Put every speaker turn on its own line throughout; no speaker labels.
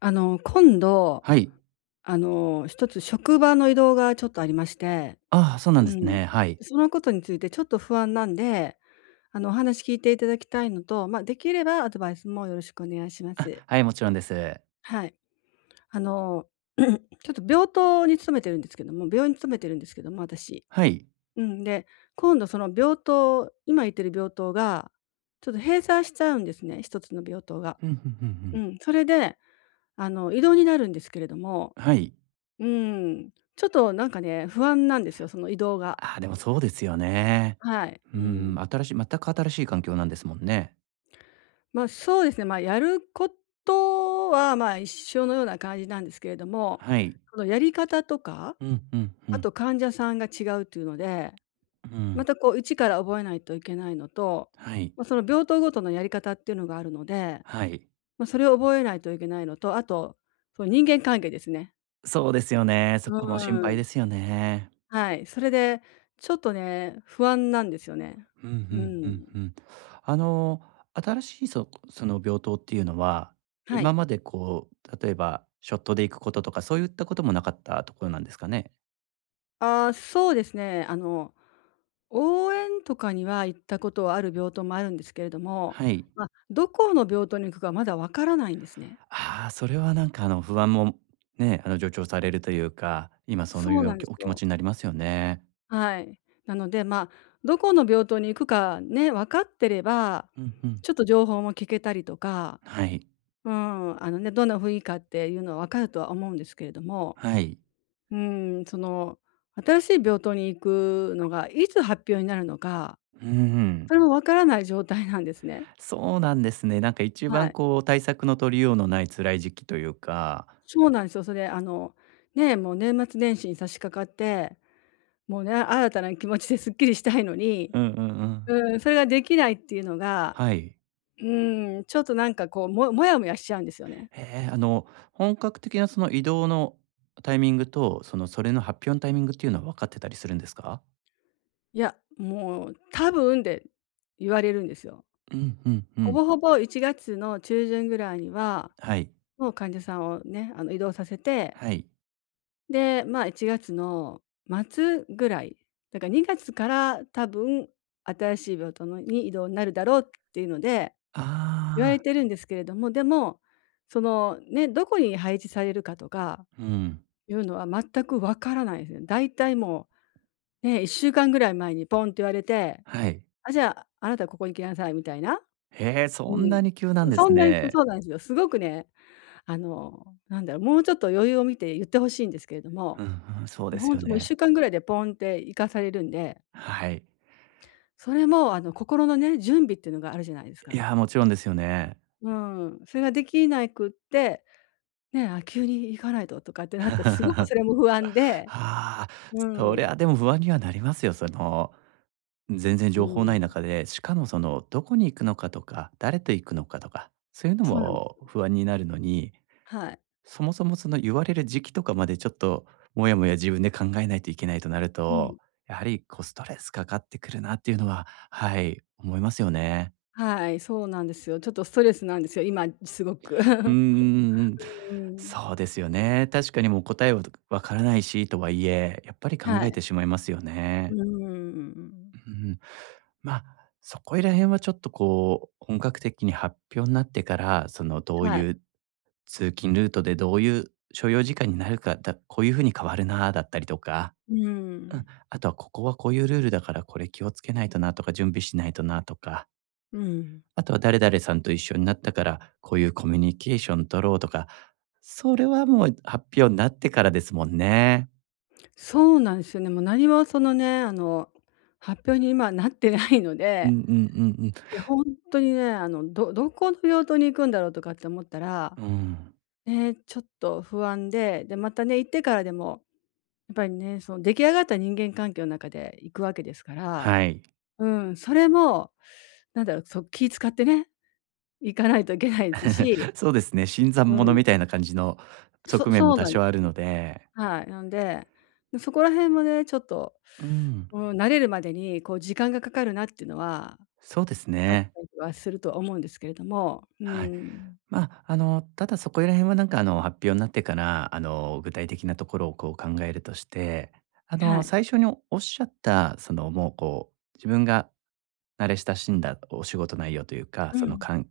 今度、
はい。
一つ職場の移動がちょっとありまして、
ああ、そうなん
う
です
ん。
ね。はい。
そのことについてちょっと不安なんで、お話聞いていただきたいのと、まあ、できればアドバイスもよろしくお願いしま
あ、
す。
はい、もちろんです。
はい。あの、ちょっと病棟に勤めてるんですけども病院に勤めてるんですけども、私。
はい。
うん、で、今いてる病棟が、ちょっと閉鎖しちゃうんですね、一つの病棟が。
ふんふんふんふ
う
ん。
ん、それで、移動になるんですけれども。
はい。
うん。ちょっとなんかね、不安なんですよ、その移動が。
ああ、でもそうですよね。
はい。
う
う
ー
ん。
ん、新しい全く新しい環境なんですもんね。
ま、そうですね、ま、やることは、ま、一緒のような感じなんですけれども、
はい。
このやり方とか、
うん、うんう
あ
ん。
と患者さんが違うっていうので、
う
ま
ん。
たこう一から覚えないといけないのと、
はい。
まあ、その病棟ごとのやり方っていうのがあるので、
はい。
まあ、それを覚えないといけないのと、あと、その人間関係ですね。
そうですよね。そ
う
こも心配で
ん。
すよね。
はい。それで、ちょっとね、不安なんですよね。
うん、
う
うんう
ん。
んうん。あの、新しいの病棟っていうのは、
は
今
い。
までこう、例えばショットで行くこととか、そういったこともなかったところなんですかね？
ああ、そうですね。応援とかには行ったことはある病棟もあるんですけれども、
はい。
まあ、どこの病棟に行くかまだわからないんですね。
ああ、それはなんかあの不安もね、あの助長されるというか、今そ
そ
うい
う
う
なんです
お気持
よ。
ちになりますよね。
はい。なので、まあ、どこの病棟に行くかね、分かってれば、
うんうん。
ちょっと情報も聞けたりとか、
はい。
うん、あのね、どんな雰囲気かっていうのは分かるとは思うんですけれども、
はい。
うん、その、新しい病棟に行くのがいつ発表になるのか、
うん
それも分からない状態なんですね。
そうなんですね。なんか一
は
番
い。
こう対策の取りようのない辛い時期というか。
そうなんですよ。それ、ね、もう年末年始に差し掛かって、もうね、新たな気持ちですっきりしたいのに、
うんうんうん。
うん、それができないっていうのが、
はい。
うーん、ちょっとなんかこう、もやもやしちゃうんですよね。
えーあの、本格的なその移動のタイミングと、そのそれの発表のタイミングっていうのは分かってたりするんですか？
いや、もう「多分」で言われるんですよ。
うんうんう
ほ
ん。
ぼほぼ1月の中旬ぐらいには、
はい。
もう患者さんをね、移動させて、
はい。
で、まあ、1月の末ぐらい、だから2月から多分、新しい病棟のに移動になるだろうっていうので
あ
言われ
あ。
てるんですけれども、でも、その、ね、どこに配置されるかとか
うん。
いうのは全くわからないですね。だいたいもう、ね、1週間ぐらい前にポンって言われて、
はい。
あ、じゃあ、あなたここに来なさいみたいな。
へえ、
う
そん
ん。
なに急なんです
そ
ね。
うなんですよ。すごくね、なんだろう、もうちょっと余裕を見て言ってほしいんですけれど
う
も、
んうん、そうです
ほん
よ
ともう
ね。
1週間ぐらいでポンって行かされるんで、
はい。
それも心のね、準備っていうのがあるじゃないです
い
か。
や、もちろんですよね。
うん。それができなくってね、あ、急に行かないととかってなって、すごくそ れも不安で、
ああ、
う
そり
ん、
ゃでも不安にはなりますよ。その、全然
う
情報な
ん、
い中で、しかもその、どこに行くのかとか、誰と行くのかとか、そういうの
そうなんで
も
すよ。
不安になるのに、
はい。
そもそもその言われる時期とかまでちょっと、もやもや自分で考えないといけないとなる
う
と、
ん。
やはりこうストレスかかってくるなっていうのは、はい、思いますよね。
はい、そうなんですよ。ちょっとストレスなんですよ、今すごく。
うん うんうんうん。
うん。
そうですよね。確かにもう答えはわからないしとはいえ、やっぱり考
は
え
い。
てしまいますよね。
うん。
うん。まあ、そこいら辺はちょっとこう、本格的に発表になってから、そのどう
はい。
いう通勤ルートでどういう所要時間になるか、だこういうふうに変わるなだったりとか、
うん。
あとはここはこういうルールだからこれ気をつけないとなとか、準備しないとなとか、
うん。
あとは誰々さんと一緒になったから、こういうコミュニケーション取ろうとか、それはもう発表になってからですもんね。
そうなんですよね。もう何もそのね、発表に今なってないの
うんう
で、
んうんうん。
いや本当にね、どこの病棟に行くんだろうとかって思ったら、
うん。
ね、ちょっと不安で、で、またね、行ってからでもやっぱりね、その出来上がった人間関係の中で行くわけですから、
はい。
うん、それも、なんだろう、そう、気使ってね、行かないといけないですし、
そうですね、新参
う
者
ん、
みたいな感じの側
そ
面
そ
も
う
多
なん
少あるので。
はい、なんで、そこら辺もね、ちょっと、
うん、
うん、慣れるまでに、こう、時間がかかるなっていうのは、
そうです
あっ
ね。
たりはするとは思うんですけれども、う
はい。
ん、
まあ、あの、ただそこら辺はなんかあの、発表になってから、あの、具体的なところをこう考えるとして、あ
は
の、
い。
最初におっしゃった、その、もうこう、自分が慣れ親しんだお仕事内容というか、
う
その、
ん、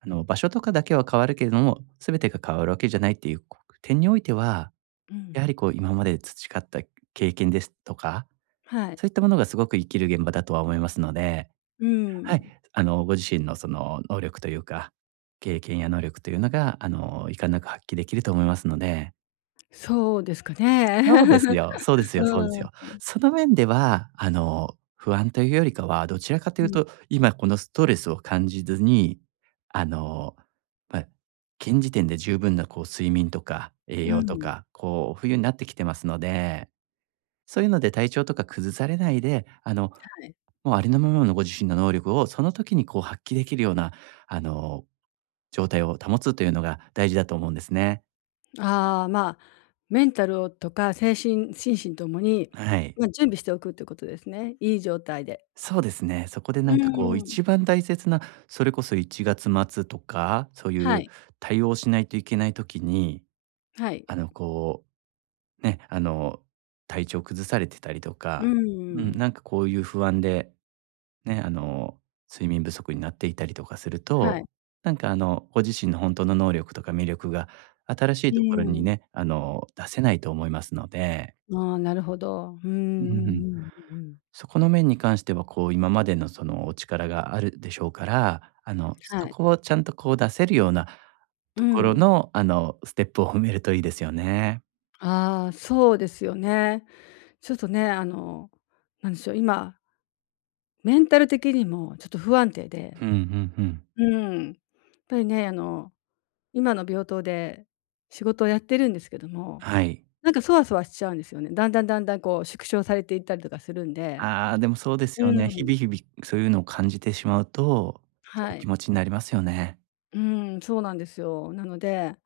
あの、場所とかだけは変わるけれども、全てが変わるわけじゃないっていう、こう点においては、
うん、
やはりこう今まで培った経験ですとか、
はい。
そういったものがすごく生きる現場だとは思いますので、
う
はい、
ん。
あの、ご自身のその能力というか、経験や能力というのが、あの、いかんなく発揮できると思いますので。
そうですかね。
そうです よ、そうですよそうです
うん、
よ。その面では、あの、不安というよりかは、どちらかと
う
いう
ん、
と、今このストレスを感じずに、あの、ま、現時点で十分なこう睡眠とか栄
う
養と
ん、
か、こう冬になってきてますので、そういうので体調とか崩されないで、あの、
はい。
もうありのままのご自身の能力をその時にこう発揮できるような、あの、状態を保つというのが大事だと思うんですね。
ああ、まあ、メンタルをとか、精神心身ともに、
はい。
ま、準備しておくってことですね。いい状態で。
そうですね。そこで
う
な
ー
んかこう
ん。
一番大切な、それこそ1月末とか、そうい
は
う
い、
対応しないといけない時に、
はい。
あのこう、ね、あの、体調崩されてたりと
う
か、うん、
ん、
なんかこういう不安でね、あの、睡眠不足になっていたりとかする
は
と、
い。
なんかあの、ご自身の本当の能力とか魅力が新しい
う
と
ー
ころに
ん。
ね、あの、出せないと思いますので、
ああ、なるほど。う
う
んうんう
ん、
んうんうん。
そこの面に関しては、こう、今までのそのお力があるでしょうから、あの、
は
そ
い。
こをちゃんとこう出せるような
う
ところ
ん。
の、あの、ステップを踏めるといいですよね。
ああ、そうですよね。ちょっとね、なんでしょう、今、メンタル的にもちょっと不安定で、
うんうんうん。
うん。やっぱりね、今の病棟で仕事をやってるんですけども、
はい。
なんか、そわそわしちゃうんですよね。だんだんだんだん、こう、縮小されていったりとかするんで。
ああ、でもそうです
う
よね。日
ん。
々日々そういうのを感じてしまうと、そういう
は
気
い。
持ちになりますよね。
うん、そうなんですよ。なので、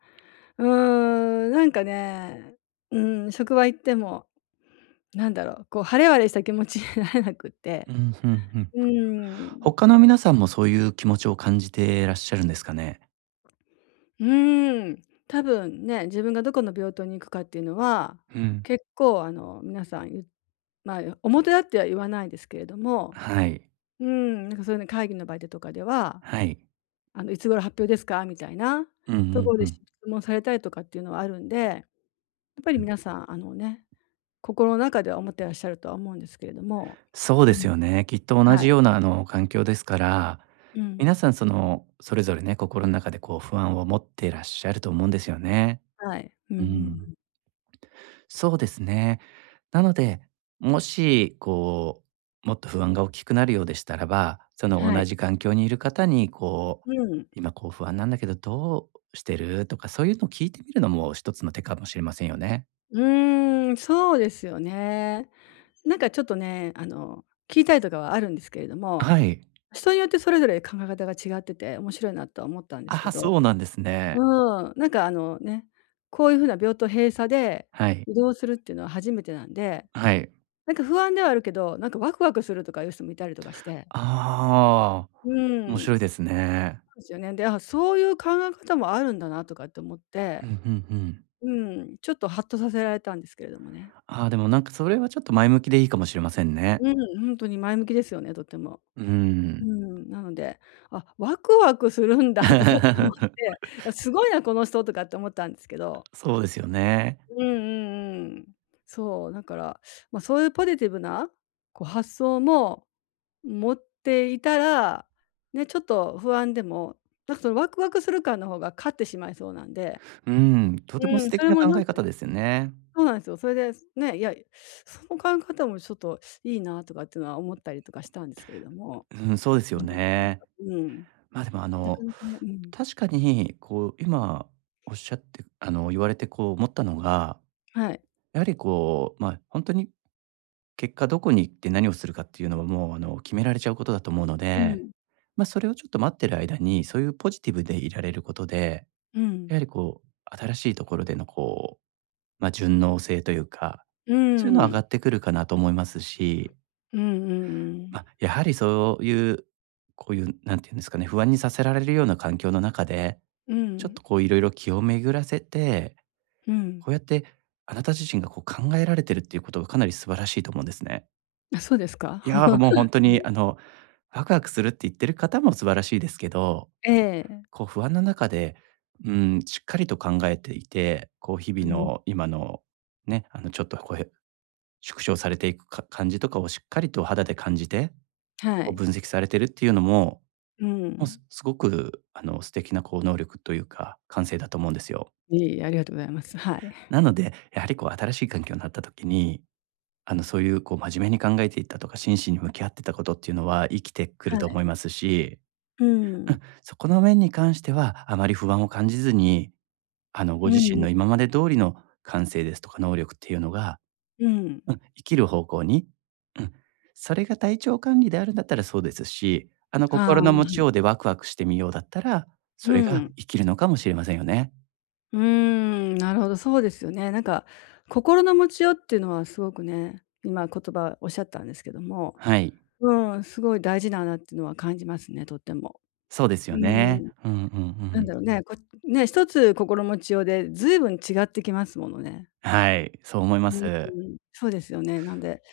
うーん、なんかね、うん、職場行っても、なんだろう、こう、晴れ晴れした気持ちになれなくって。
うん、ふんふん。
うん。
他の皆さんもそういう気持ちを感じてらっしゃるんですかね？
うーん。多分ね、自分がどこの病棟に行くかっていうのは、
うん。
結構、皆さん言っ、まあ、表だっては言わないですけれども、
はい。
うん、なんか、そういうの会議の場でとかでは
はい。
「いつ頃発表ですか？」みたいな
うんう
と
ん
ころ
う
で質
ん。
問されたりとかっていうのはあるんで、やっぱり
うん。
皆さん、あのね、心の中では思ってらっしゃるとは思うんですけれども。
そう
う
で
ん、
すよね。きっと同
はい。
じような、あの、環境ですから、
うん。
皆さんその、それぞれね、心の中でこう不安を持ってらっしゃると思うんですよね。
はい。うんう
うん。
ん
そうですね。なので、もし、こう、もっと不安が大きくなるようでしたらば、その
は
同
い。
じ環境にいる方に、こう、
うん。
今こう不安なんだけど、どうしてる？とか、そういうのを聞いてみるのも一つの手かもしれませんよね。
うーん、そうですよね。なんかちょっとね、聞いたりとかはあるんですけれども、
はい。
人によってそれぞれ考え方が違ってて面白いなとは思ったんです
あ
け
あ、
ど。
そうなんですね。
うん、なんかあのね、こういうふうな病棟閉鎖で
はい。
移動するっていうのは初めてなんで、
はい。
なんか不安ではあるけど、なんかワクワクするとかいう人もいたりとかして。
ああ、
う
面
ん、
白いですね。
そうですよね。で、あ、そういう考え方もあるんだなとかって思って、
うんうんうん。
うん、ちょっとハッとさせられたんですけれどもね。
ああ、でもなんかそれはちょっと前向きでいいかもしれませんね。
うん、本当に前向きですよね、とっても。
う
う
ん。
ん、なので、あ、ワクワクするんだとかって思っ て、いやすごいなこの人とかって思ったんですけど。
そうですよね。
うんうんうん。そう、だから、まあ、そういうポジティブな、こう発想も持っていたら、ね、ちょっと不安でも、なんかそのワクワクする感の方が勝ってしまいそうなんで、
うん、とても
う
素
ん、そ
敵
れ
な
も
考
なん
え
か
方ですよね。
そうなんですよ。それで、ね、いや、その考え方もちょっといいなとかっていうのは思ったりとかしたんですけれども、
うん、そうですよね。
うん、
まあ、でも、あ
なか
の、
なかうん、なかなかね、うん、
確かに、こう、今おっしゃってあの、言われて、こう、思ったのが、
はい。
やはり、こう、まあ、本当に結果どこに行って何をするかっていうのは、もう、あの、決められちゃうことだと思うの
う
で、
ん、
ま、それをちょっと待ってる間に、そういうポジティブでいられることで、
う
や
ん、
はり、こう、新しいところでの、こう、ま、順応性というか、
う
そういうのは上が
ん、
ってくるかなと思いますし、
うんうんう
ま
ん。
あ、やはりそういう、こういう、なんていうんですかね、不安にさせられるような環境の中で、
う
ちょっ
ん、
とこういろいろ気を巡らせて、
うん。
こうやってあなた自身がこう考えられてるっていうことがかなり素晴らしいと思うんですね。
あ、そうですか？
いやー、もう 本当にあの、ワクワクするって言ってる方も素晴らしいですけど、
ええ。
こう不安の中で、うん、しっかりと考えていて、こう日
う
々
ん、
の今のね、あのちょっとこう縮小されていくか感じとかをしっかりと肌で感じて、
は
こう
い。
分析されてるっていうのも、
う
もう、
ん。
すごく、あの、素敵なこう能力というか、感性だと思うんですよ。
いえいえ、ありがとうございます。はい。
なので、やはりこう新しい環境になった時に、あの、そういうこう真面目に考えていったとか、真摯に向き合ってたことっていうのは生きてく
は
ると思
い。
いますし、
う
う
ん。
ん、そこの面に関してはあまり不安を感じずに、あの、ご
う
自
ん
身
う
の今
ん。
まで通りの感性ですとか能力っていうのが、
うん。
うん、生きる方向に。うん。それが体調管理であるんだったらそうですし、あの、
あ
心の持
あ。
ちようでワクワクしてみようだったら、そ
う
れが
ん。
生きるのかもしれませんよね。
うーん、なるほど、そうですよね。なんか、心の持ちようっていうのはすごくね、今言葉おっしゃったんですけども、
はい。
うん、すごい大事だなっていうのは感じますね、とっても。
そうです
う
よね。
ん、
うんうん
な
う
ん
ん。
だろうね、一つ心持ちようでずいぶん違ってきますものね。
はい、そう思いま
うん、
す。
そうですよね。なんで、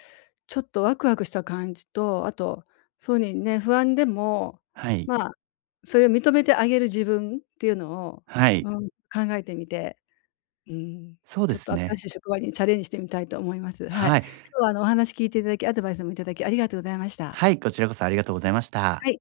ちょっとワクワクした感じと、あと、そうにね、不安でも、
はい。
まあ、それを認めてあげる自分っていうのを、
はい。
うん、考えてみて、うん、
そうで
ちょっと
す
新
ね。
しい職場にチャレンジしてみたいと思います。はい。
はい。
今日はあのお話聞いていただき、アドバイスもいただきありがとうございました。
はい、こちらこそありがとうございました。
はい。